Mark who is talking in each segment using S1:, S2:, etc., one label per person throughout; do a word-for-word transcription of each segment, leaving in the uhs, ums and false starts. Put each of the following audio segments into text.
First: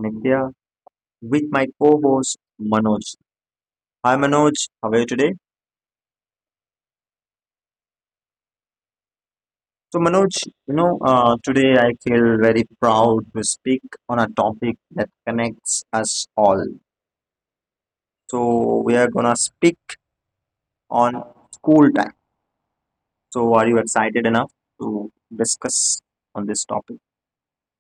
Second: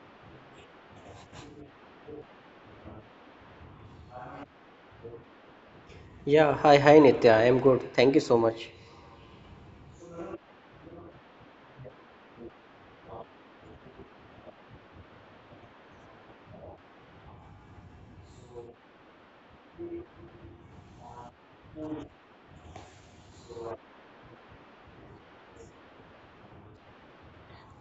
S1: Nitya with my co-host Manoj. Hi Manoj, how are you today?
S2: Yeah, hi, hi Nitya. I am good. Thank you so much.
S1: So Manoj, you know, uh, today I feel very proud to speak on a topic that connects us all. So we are gonna speak on school time. So are you excited enough to discuss on this topic?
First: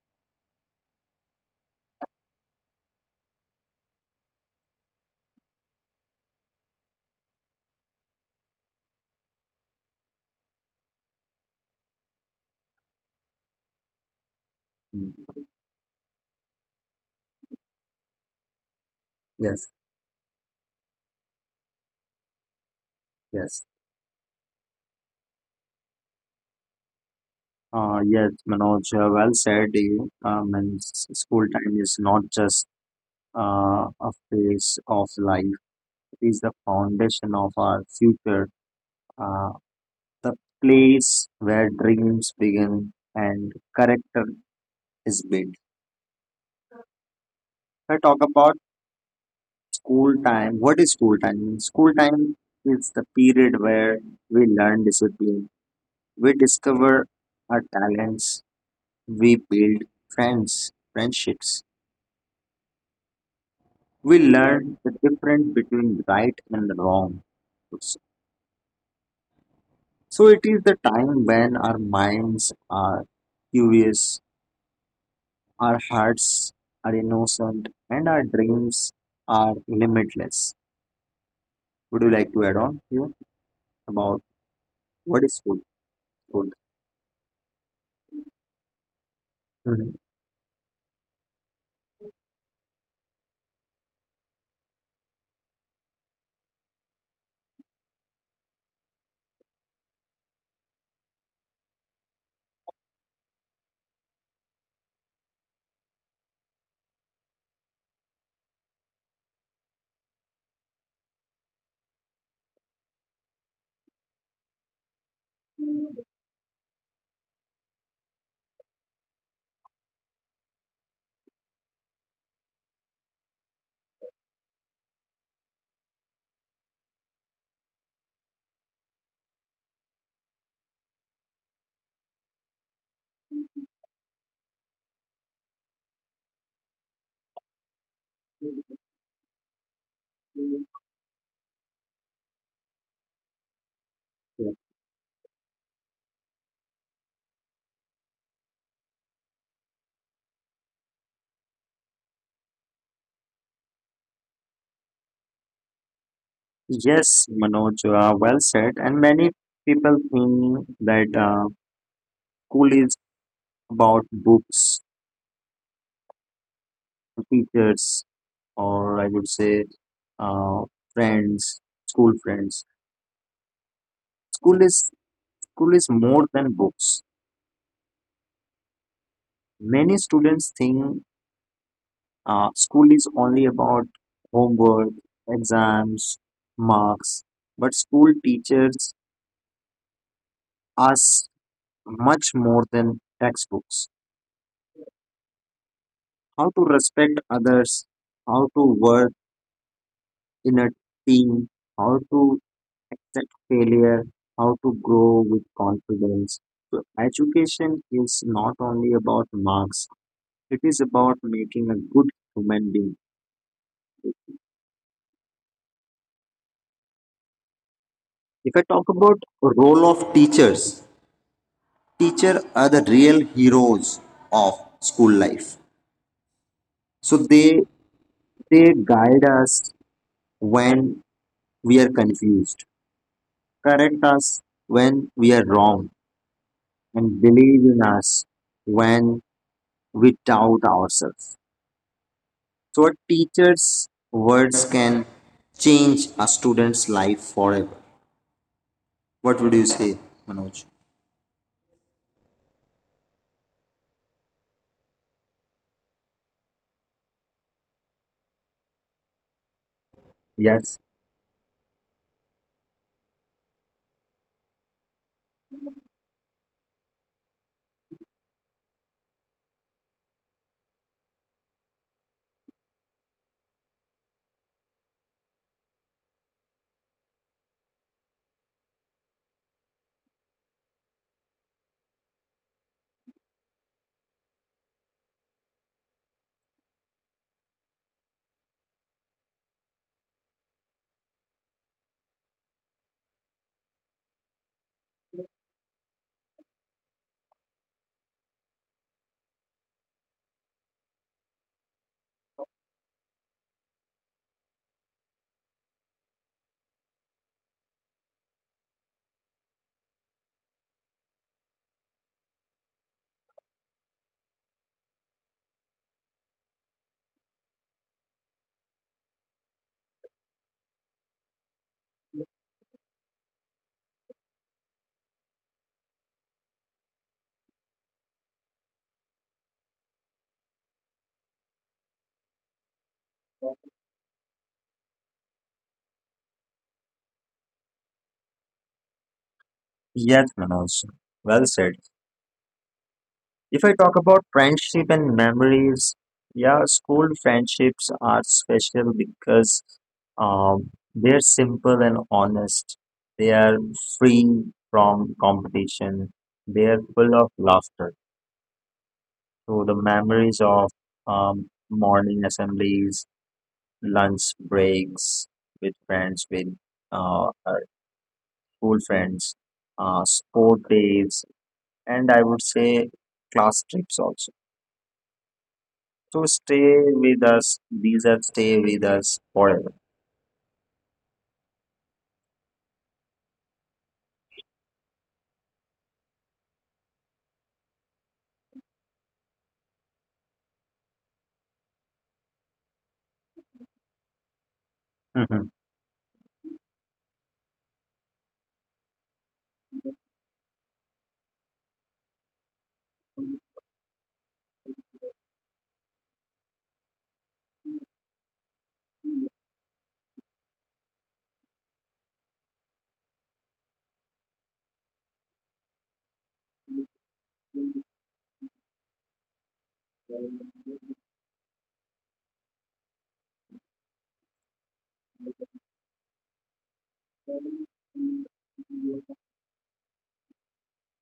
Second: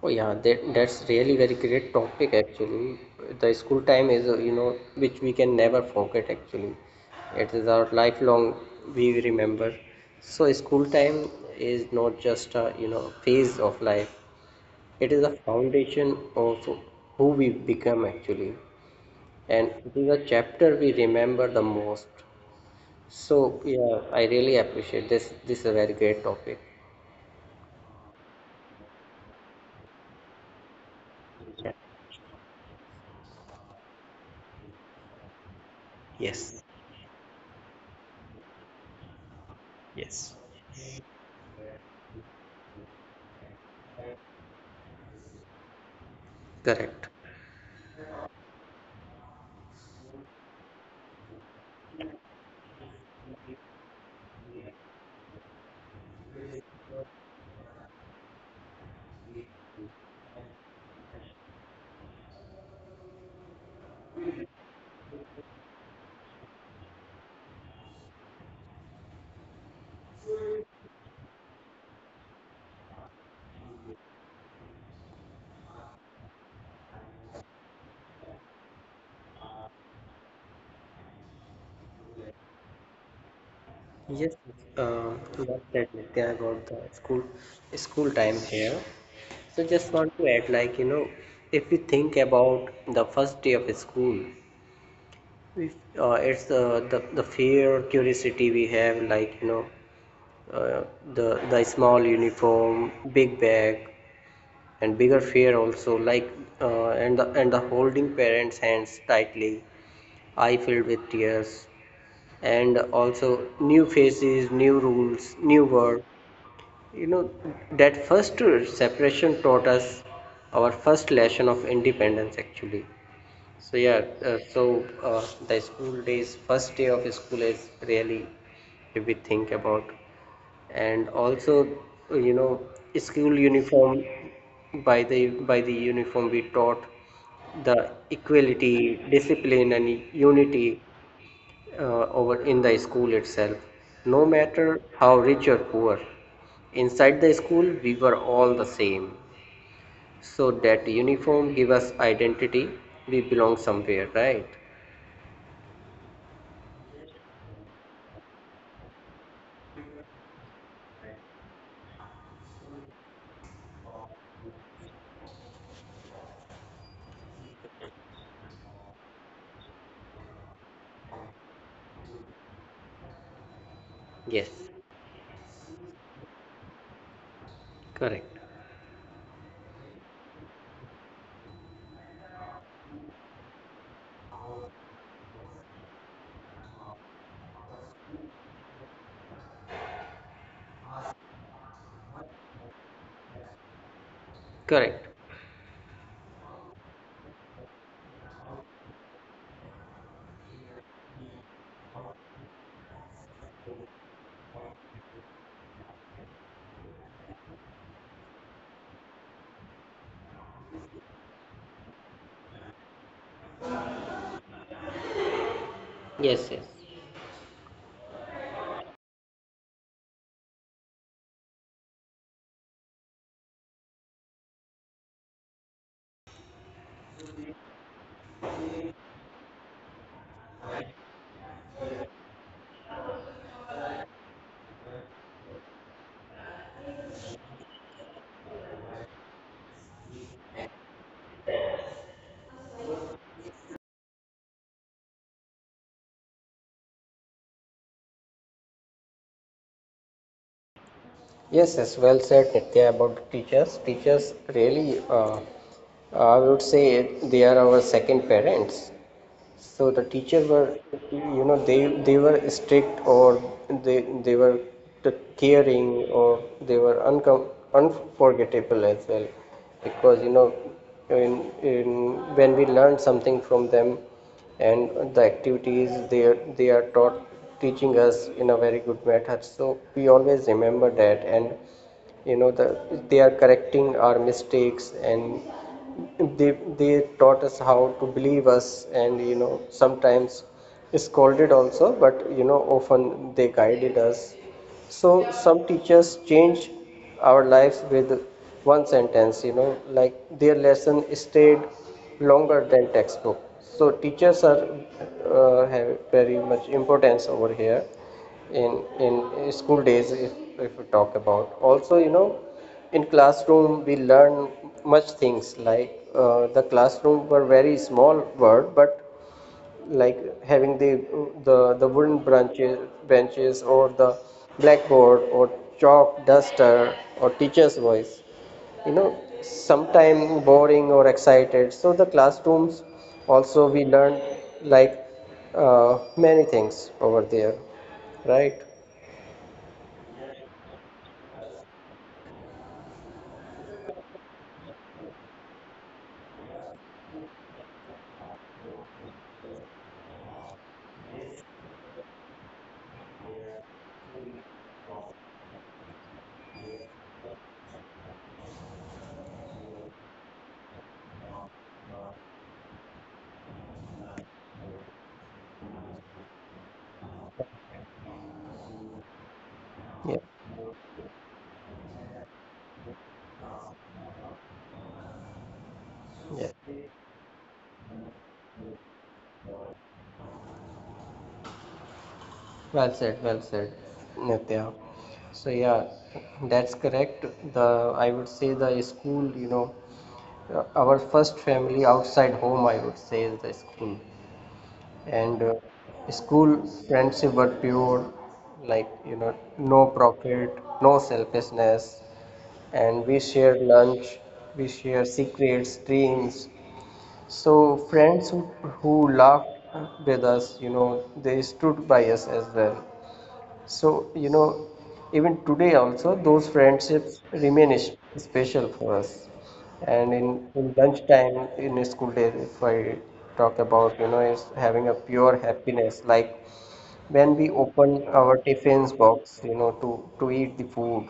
S2: Oh yeah, that, that's really very great topic actually. The school time is, uh, you know, which we can never forget actually. It is our lifelong we remember. So school time is not just a, you know, phase of life. It
S1: Mm,
S2: is a foundation of who we become actually.
S1: Yes,
S2: And it is a chapter we remember the most.
S1: yes.
S2: So yeah, I really appreciate this. This is a very great topic.
S1: Uh, yes, Manoj, uh, well said. You, um, and s- school time is not just uh, a phase of life is the
S2: Yes,
S1: foundation of our future, uh, the
S2: yes.
S1: place where dreams begin and character is built.
S2: Correct.
S1: If I talk about school time, what is school time? School time is the period where we learn discipline, we discover our talents, we build friends, friendships, we learn the difference between right and wrong. So it is the time when our minds are curious, our hearts are innocent, and our dreams are limitless. Would you like to add on here about
S2: Yes,
S1: what
S2: um,
S1: is food?
S2: well said, Nitya,
S1: Food.
S2: about the school school time here. So
S1: Mhm.
S2: just want to add, like, you know, if we think about the first day of school. If, uh, It's the, the the fear curiosity we have, like, you know uh, the the small uniform, big bag, and bigger fear also, like, uh, and the and the holding parents hands tightly, eye filled with tears, and also new faces, new rules, new world, you know, that first separation taught us our first lesson of independence actually. So yeah, uh, so uh, the school days, first day of school is really, if we think about, and also, uh, you know, school uniform, by the by the uniform we taught the equality, discipline, and unity, uh, over in the school itself. No
S1: Yeah.
S2: matter how rich or poor, inside the school we were all the same. So that uniform give us identity. We belong somewhere, right?
S1: Yes, Manoj, uh, well said. And many people think that uh, school is about books, teachers, or I would say uh, friends, school friends.
S2: Yes.
S1: School is school is more than books.
S2: Correct.
S1: Many students think uh, school is only about homework, exams, marks, but school teaches us much more than textbooks.
S2: Correct.
S1: How to respect others, how to work in a team, how to accept failure, how to grow with confidence. So, education is not only about marks, it is about making a good human being.
S2: Yes, yes.
S1: If I talk about role of teachers, teacher are the real heroes of school life so they they guide us when we are confused, correct us when we are wrong, and believe in us when we doubt ourselves. So a teacher's words can change a student's life forever. What would you say, Manoj?
S2: Yes, yes, well said, Nitya, about the teachers. Teachers really, uh, I would say, they are our second parents. So the teachers were,
S1: Yes,
S2: you know, they they were strict, or they they were t- caring, or they were uncom- unforgettable as well, because you know, in, in when we learn something from them, and the activities they are- they are taught teaching us in a very good method. So we always remember that. And you know, the they are correcting our mistakes, and they they taught us how to believe us. And you know, sometimes scolded also, but you know, often they guided us. So some teachers change our lives with one sentence, you know, like, their lesson stayed longer than textbook. So teachers are, uh, have very much importance over here in in school days. if, if we talk about, also, you know, in classroom we learn much things, like, uh, the classroom were very small word, but like, having the the the wooden branches benches, or the blackboard, or chalk duster, or teacher's voice, you know, sometime boring or excited. So the classrooms also we learn, like, uh, many things over there, right?
S1: yes, Manoj, well said. If I talk about friendship and memories, yeah, school friendships are special because um, they're simple and honest. They are free from competition. They are full of laughter. So the memories of um, morning assemblies, lunch breaks with friends, with uh, uh, school friends, uh,
S2: Yeah,
S1: sport days, and I would say class trips also. To
S2: yeah.
S1: stay with us. These are stay with us forever.
S2: Well said, well said, Nitya. So yeah, that's correct. The I would say the school, you know, uh, our first family outside home, I would say, is the school. And uh,
S1: Mhm.
S2: school friendship were pure, like, you know, no profit, no selfishness. And we shared lunch, we shared secrets, dreams. So friends who, who laughed with us, you know, they stood by us as well. So, you know, even today also, those friendships remain is- special for us. And in, in lunchtime, in a school day, if I talk about, you know, is having a pure happiness, like when we open our tiffins box, you know, to, to eat the food,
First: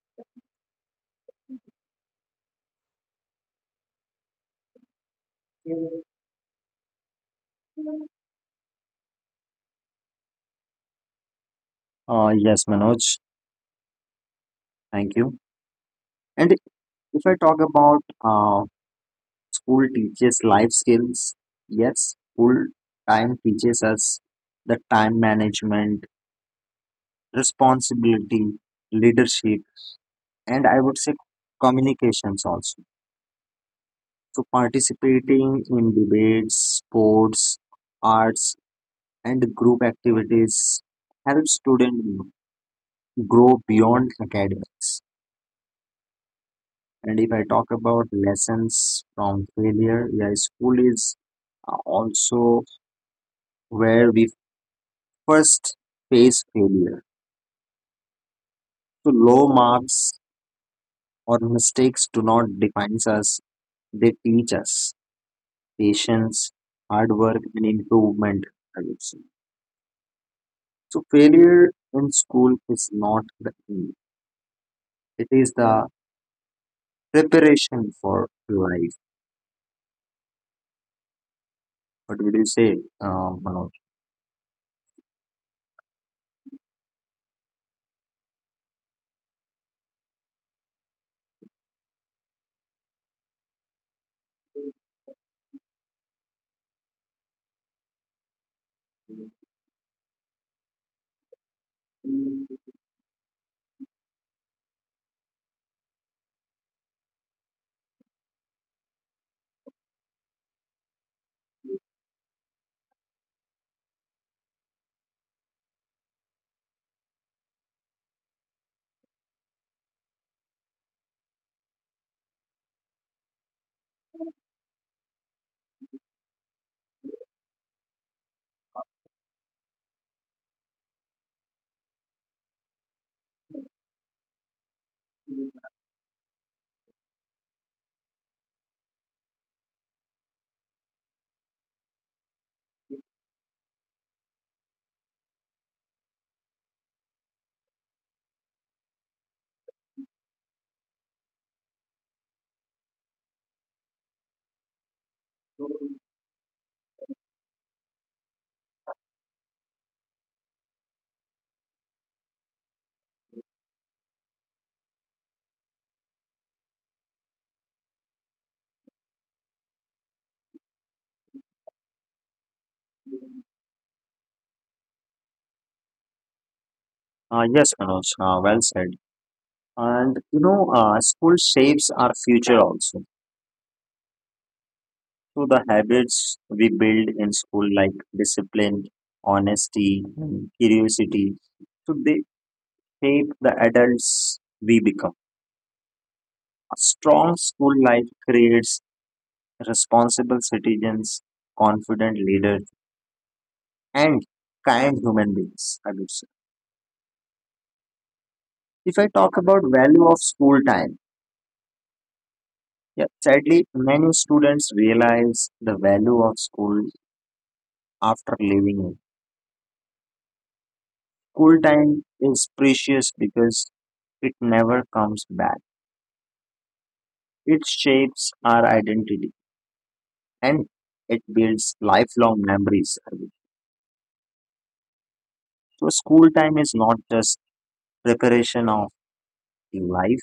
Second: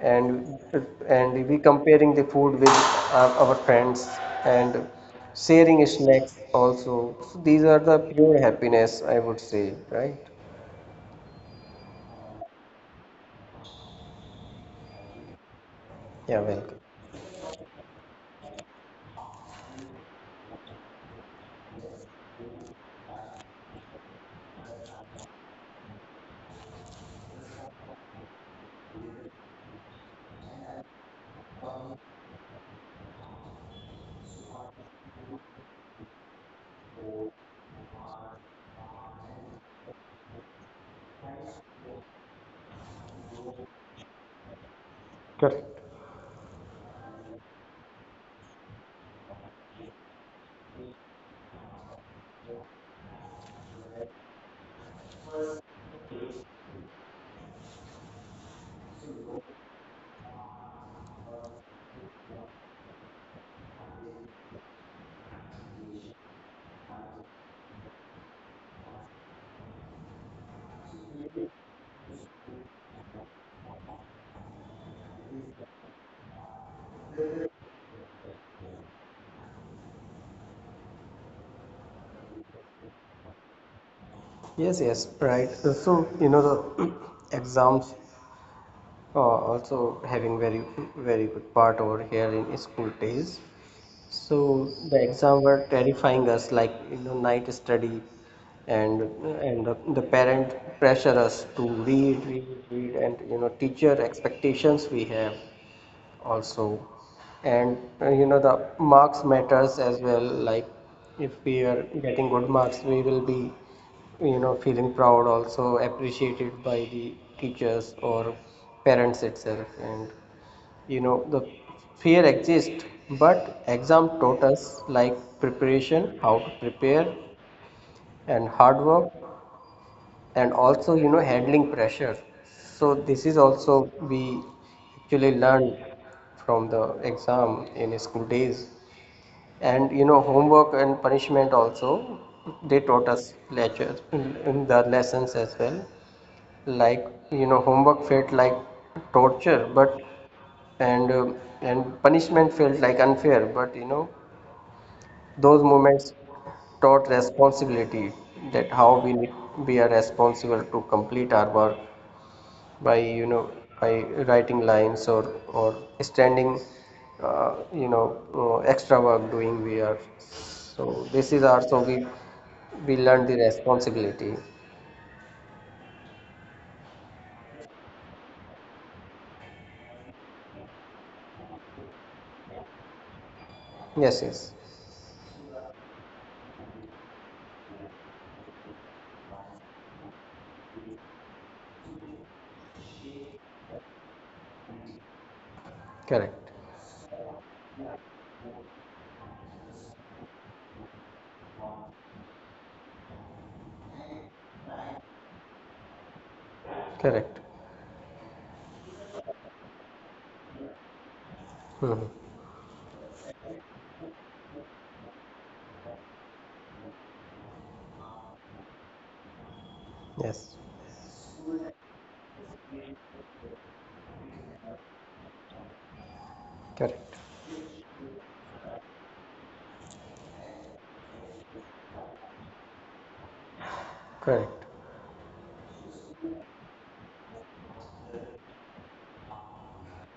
S2: and and we comparing the food with our, our friends, and sharing snacks also. So these are the pure happiness, I would say, right?
S1: Uh, yes, Manoj, thank you.
S2: Yeah,
S1: And
S2: welcome.
S1: if I talk about uh, school teaches life skills, yes, school time teaches us the time management, responsibility, leadership, and I would say communications also. So, participating in debates, sports, arts, and group activities helps students grow beyond academics.
S2: Correct.
S1: And if I talk about lessons from failure, yeah, school is uh, also where we first face failure. So low marks or mistakes do not define us; they teach us patience, hard work, and improvement. I would say. So failure in school is not the end; it is the preparation for life. What would you say, uh, Manoj?
S2: Yes, yes, right. Uh, So, you know, the exams are also having very, very good part over here in school days. So the exam were terrifying us, like you know, night study, and and the, the parent pressure us to read, read, read, and you know, teacher expectations we have also. And uh, you know, the marks matters as well, like, if we are getting good marks, we will be, you know, feeling proud, also appreciated by the teachers or parents itself. And you know, the fear exists, but exam taught us, like, preparation, how to prepare and hard work, and also, you know, handling pressure. So this is also we actually learned from the exam in school days. And you know, homework and punishment also, they taught us lectures in the lessons as well, like, you know, homework felt like torture, but and um and punishment felt like unfair, but you know, those moments taught responsibility, that how we need, we are responsible to complete our work by, you know, by writing lines, or or standing, uh, you know, uh, extra work doing we are. So this is our, so we we learn the responsibility.
S1: Uh, yes, Manoj. Uh, well said. And you know, uh, school shapes our future also.
S2: Yes, yes,
S1: So the habits we build in school, like discipline, honesty, and curiosity, so they shape the adults we become.
S2: correct,
S1: A strong school life creates responsible citizens, confident leaders, and kind human beings. I would say.
S2: correct.
S1: If I talk about value of school time,
S2: Mhm.
S1: yeah, sadly many students realize the value of school after leaving it.
S2: Yes,
S1: School time is precious because it never comes back.
S2: correct,
S1: It shapes our identity and it builds lifelong memories. I mean,
S2: correct.
S1: so, school time is not just preparation of life,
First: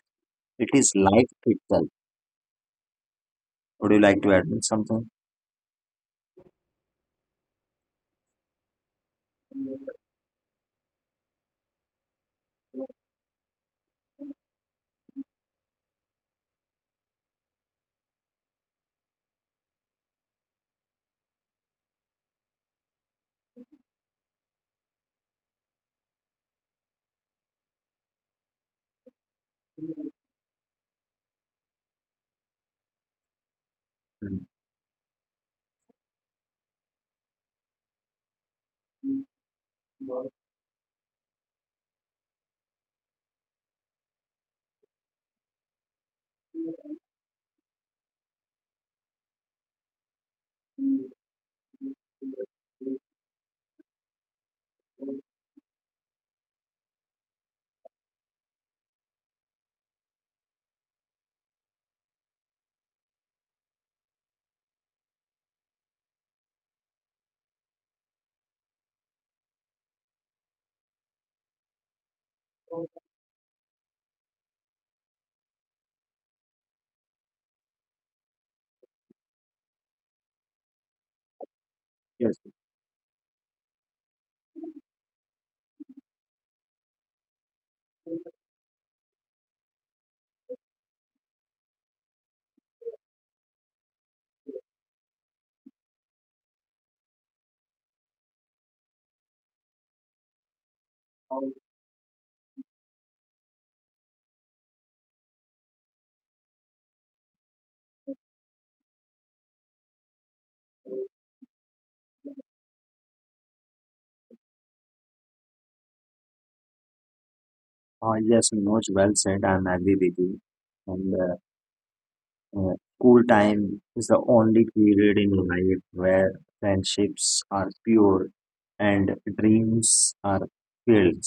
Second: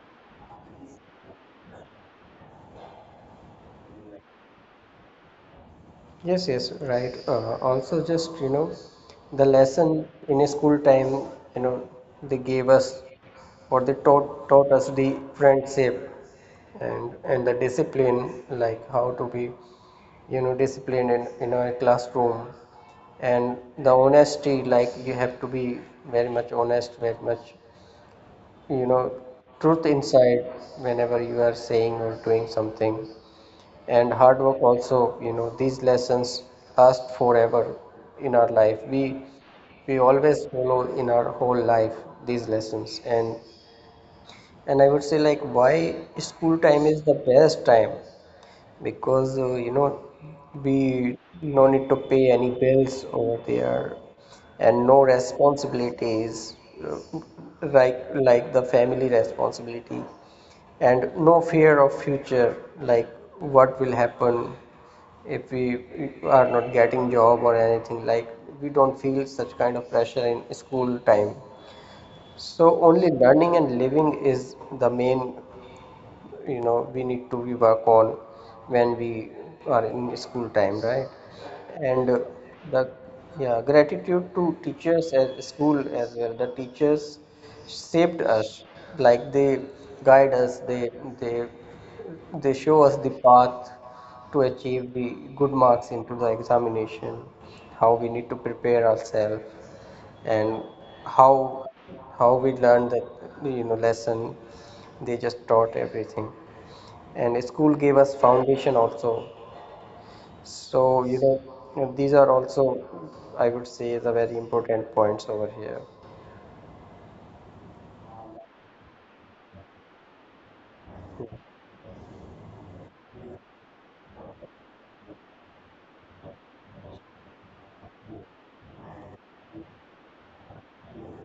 S1: it is life itself. Would you like to add something?
S2: Yes, yes, right. Uh, also, just you know, the lesson in a school time, you know, they gave us, or they taught taught us the friendship and and the discipline, like how to be, you know, disciplined in, you know, a classroom, and the honesty, like you have to be very much honest, very much, you know, truth inside whenever you are saying or doing something, and hard work also, you know, these lessons last forever in our life. we
S1: Mm.
S2: we always follow in our whole life these lessons. and and I would say, like, why school time is the best time, because, uh, you know, we no need to pay any bills over there, and no responsibilities, uh, like, like the family responsibility, and no fear of future, like, what will happen if we are not getting job or anything. Like, we don't feel such kind of pressure in school time. So only learning and living is the main, you know, we need to, we work on when we are in school time, right? And uh,
S1: Yes,
S2: the, yeah, gratitude to teachers as school as well. The teachers shaped us, like, they guide us, they they they show us the path to achieve the good marks into the examination, how we need to prepare ourselves. And how how we learned the, you know, lesson, they just taught everything. And school gave us foundation also. So, you know, these are also, I would say, the very important points over here.
S1: uh, yes, Manoj, well said. I'm agree with you. And uh, Uh, School time is the only period in life where friendships are pure and dreams are filled.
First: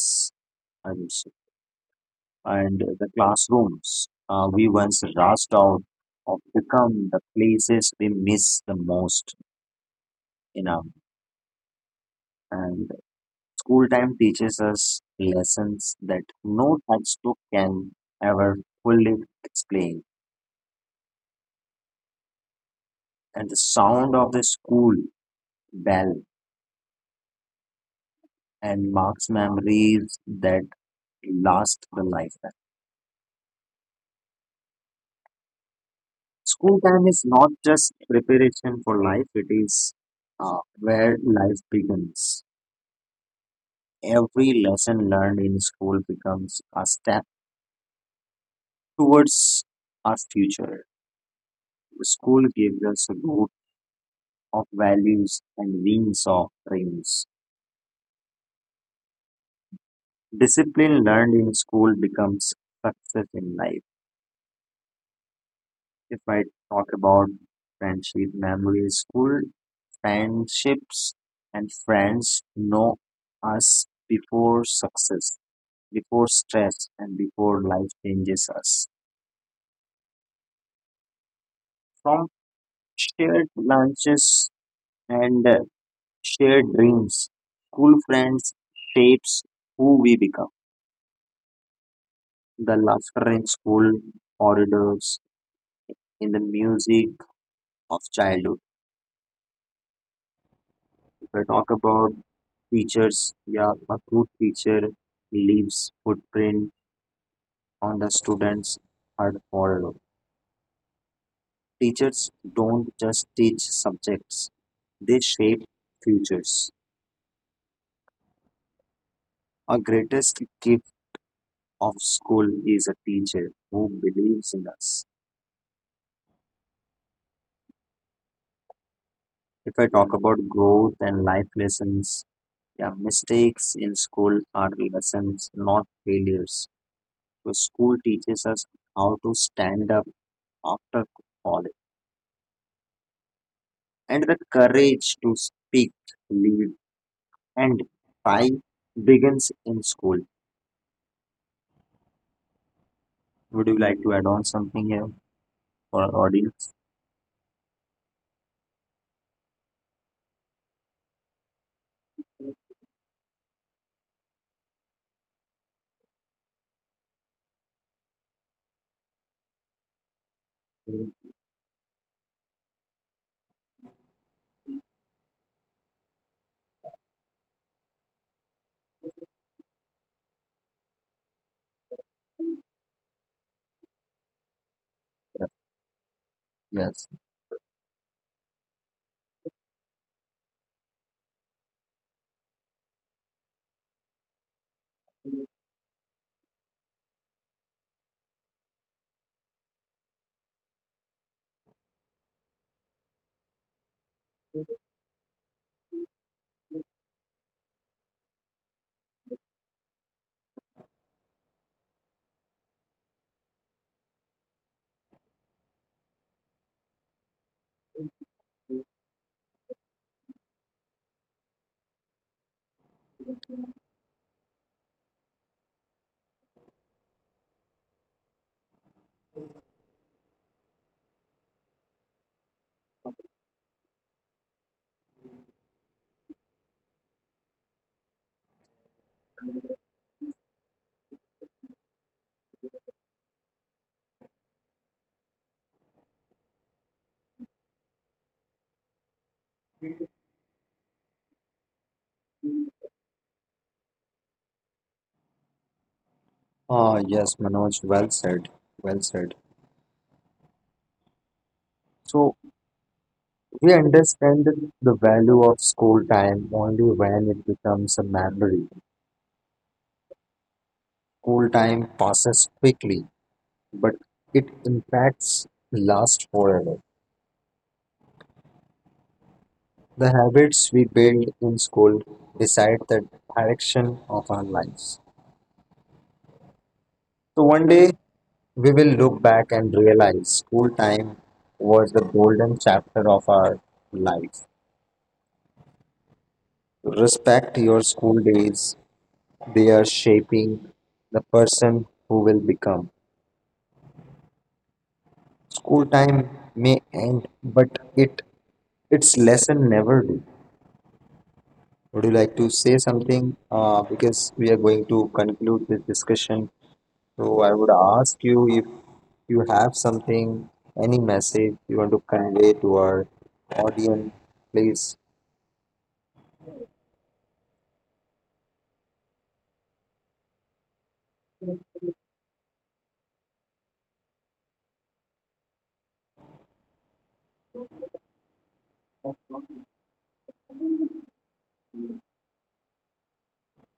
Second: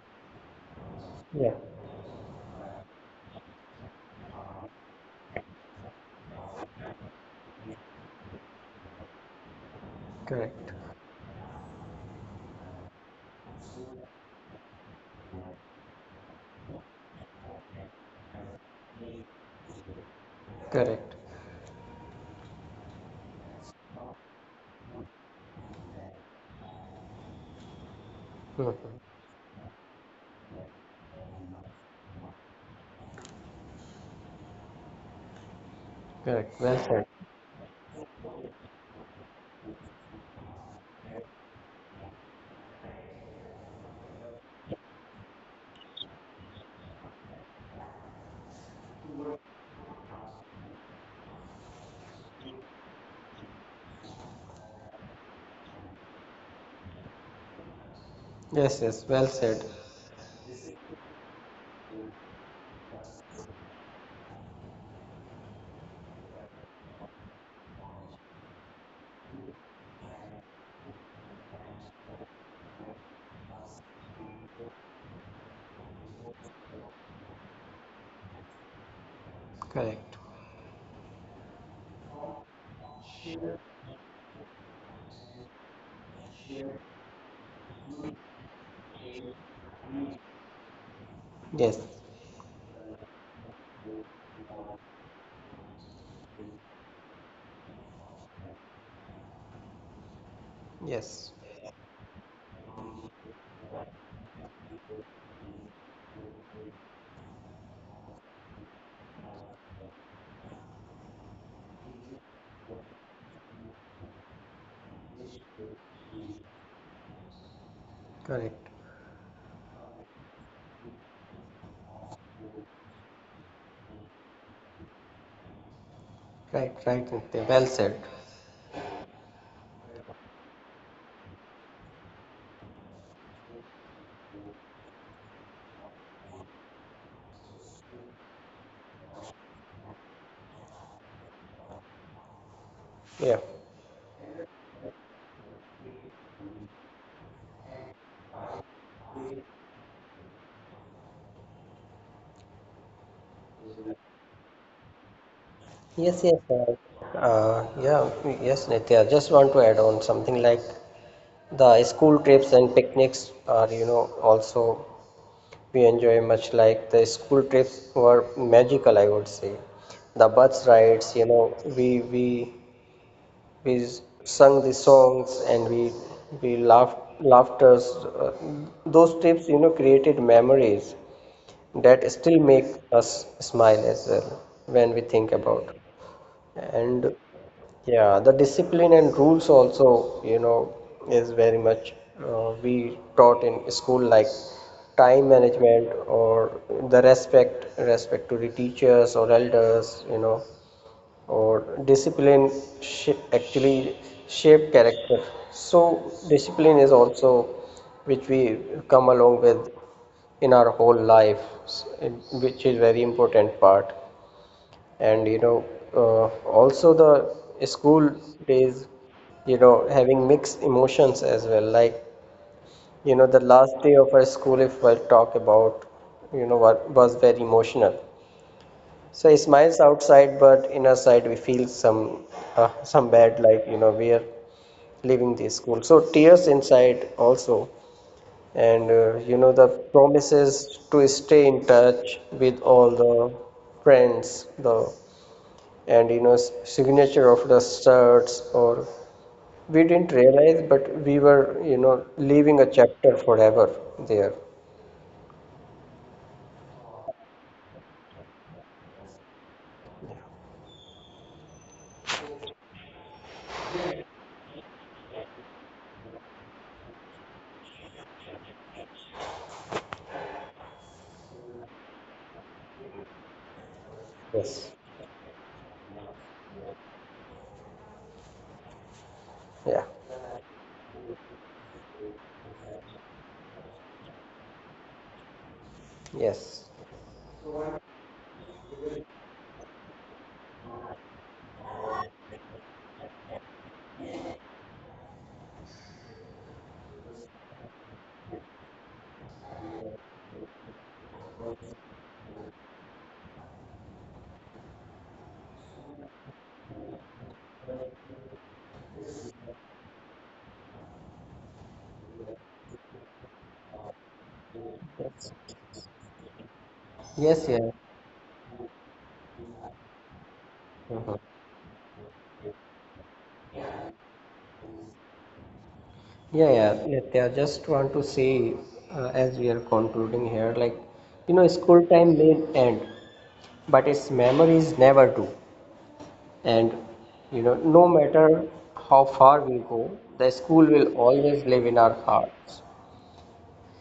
S1: And,
S2: Yeah.
S1: and the classrooms uh, we once rushed out of become the places we miss the most in
S2: Correct.
S1: our. And school time teaches us lessons that no textbook can ever fully explain.
S2: Correct.
S1: And the sound of the school bell
S2: Hmm.
S1: and marks memories that last the lifetime.
S2: Correct. Well
S1: School time
S2: said.
S1: is not just preparation for life, it is uh, where life begins. Every lesson learned in school becomes a step towards our future. School gives us a root of values and wings of dreams.
S2: Yes, yes, well said.
S1: Discipline learned in school becomes success in life. If I talk about friendship memories, school friendships and friends know us before success, before stress, and before life changes us.
S2: Correct.
S1: From shared lunches and uh, shared dreams, school friends shapes who we become.
S2: Yes,
S1: The laughter in school corridors, in the music of childhood. If
S2: yes.
S1: I talk about teachers, yeah, a good teacher leaves footprint on the students' hard model. Teachers don't just teach subjects, they shape futures.
S2: Correct.
S1: Our greatest gift of school is a teacher who believes in us.
S2: Right, right, Nitya. Well said.
S1: If I talk about growth and life lessons, yeah, mistakes in school are lessons, not failures. So school teaches us how to stand up after falling,
S2: Yeah.
S1: and the courage to speak, lead, and fight begins in school. Would you like to add on something here for our
S2: Yes, yes.
S1: audience?
S2: Uh, uh, yeah, yes, Nitya. Just want to add on something, like, the school trips and picnics are, you know, also we enjoy much, like, the school trips were magical, I would say. The bus rides, you know, we we we s- sung the songs, and we we laughed, laughters, uh, those trips, you know, created memories that still make us smile as well when we think about.
S1: Yes.
S2: And yeah, the discipline and rules also, you know, is very much, uh, we taught in school, like time management, or the respect respect to the teachers or elders, you know, or discipline sh- actually shape character. So discipline is also which we come along with in our whole life, s- and which is very important part. And you know, uh, also the school days, you know, having mixed emotions as well, like, you know, the last day of our school, if I talk about, you know, what was very emotional. So he smiles outside, but inner side we feel some, uh, some bad, like, you know, we are leaving the school. So tears inside also, and uh, you know, the promises to stay in touch with all the friends, the, and you know, s- signature of the shirts, or we didn't realize, but we were, you know, leaving a chapter forever there.
S1: Ah, yes, Manoj, well said. Well said. So we understand that the value of school time only when it becomes a memory. School time passes quickly, but it
S2: Yes.
S1: impacts last forever.
S2: Yeah.
S1: The habits we build in school decide the direction of our lives.
S2: Yes.
S1: So one day we will look back and realize school time was the golden chapter of our life. Respect your school days, they are shaping the person who will become. School time may end, but it its lesson never do. Would you like to say something? Uh, because we are going to conclude this discussion, so
S2: Yes.
S1: I would
S2: Yeah.
S1: ask you if you have something, any message you want to convey to our audience, please.
S2: Yeah, yeah, Nitya, I just want to say, uh, as we are concluding here, like, you know, school time may end, but its memories never do. And, you know, no matter how far we go, the school will always live in our hearts.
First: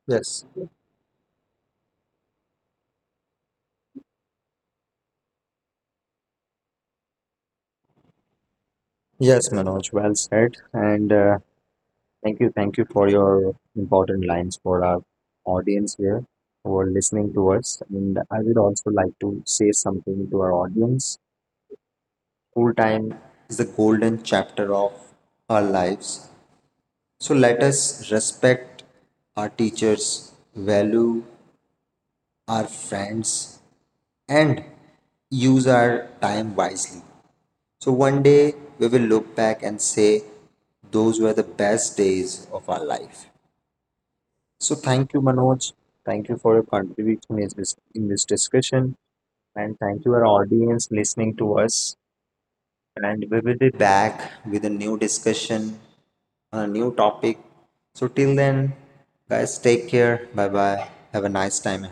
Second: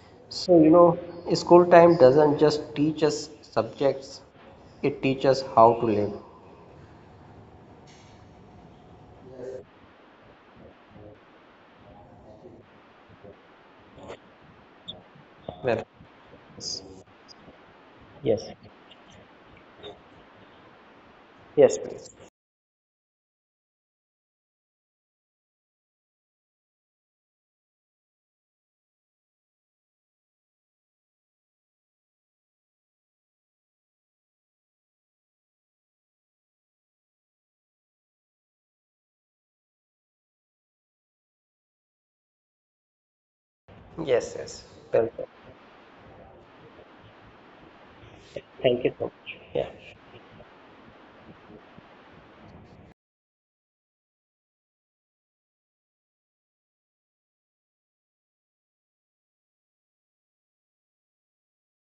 S1: Yes.
S2: So, you know, school time doesn't just teach us subjects, it teaches how to live.
S1: Yes, Manoj, well said. And uh, thank you, thank you for your important lines for our
S2: Well,
S1: audience here who are listening to us. And I
S2: yes,
S1: would also like to say something to our audience.
S2: yes, please.
S1: School time is the golden chapter of our lives. So let us respect our teachers, value our friends and use our time wisely. So one day we will look back and say, those were the best days of our life.
S2: Yes, yes.
S1: So
S2: Well,
S1: thank you, Manoj. Thank you for your contribution is this- in this
S2: thank you
S1: discussion.
S2: so much. Yeah.
S1: And thank you, our audience, listening to us. And we will be back with a new discussion on a new topic. So till then, guys, take care. Bye bye. Have a nice time.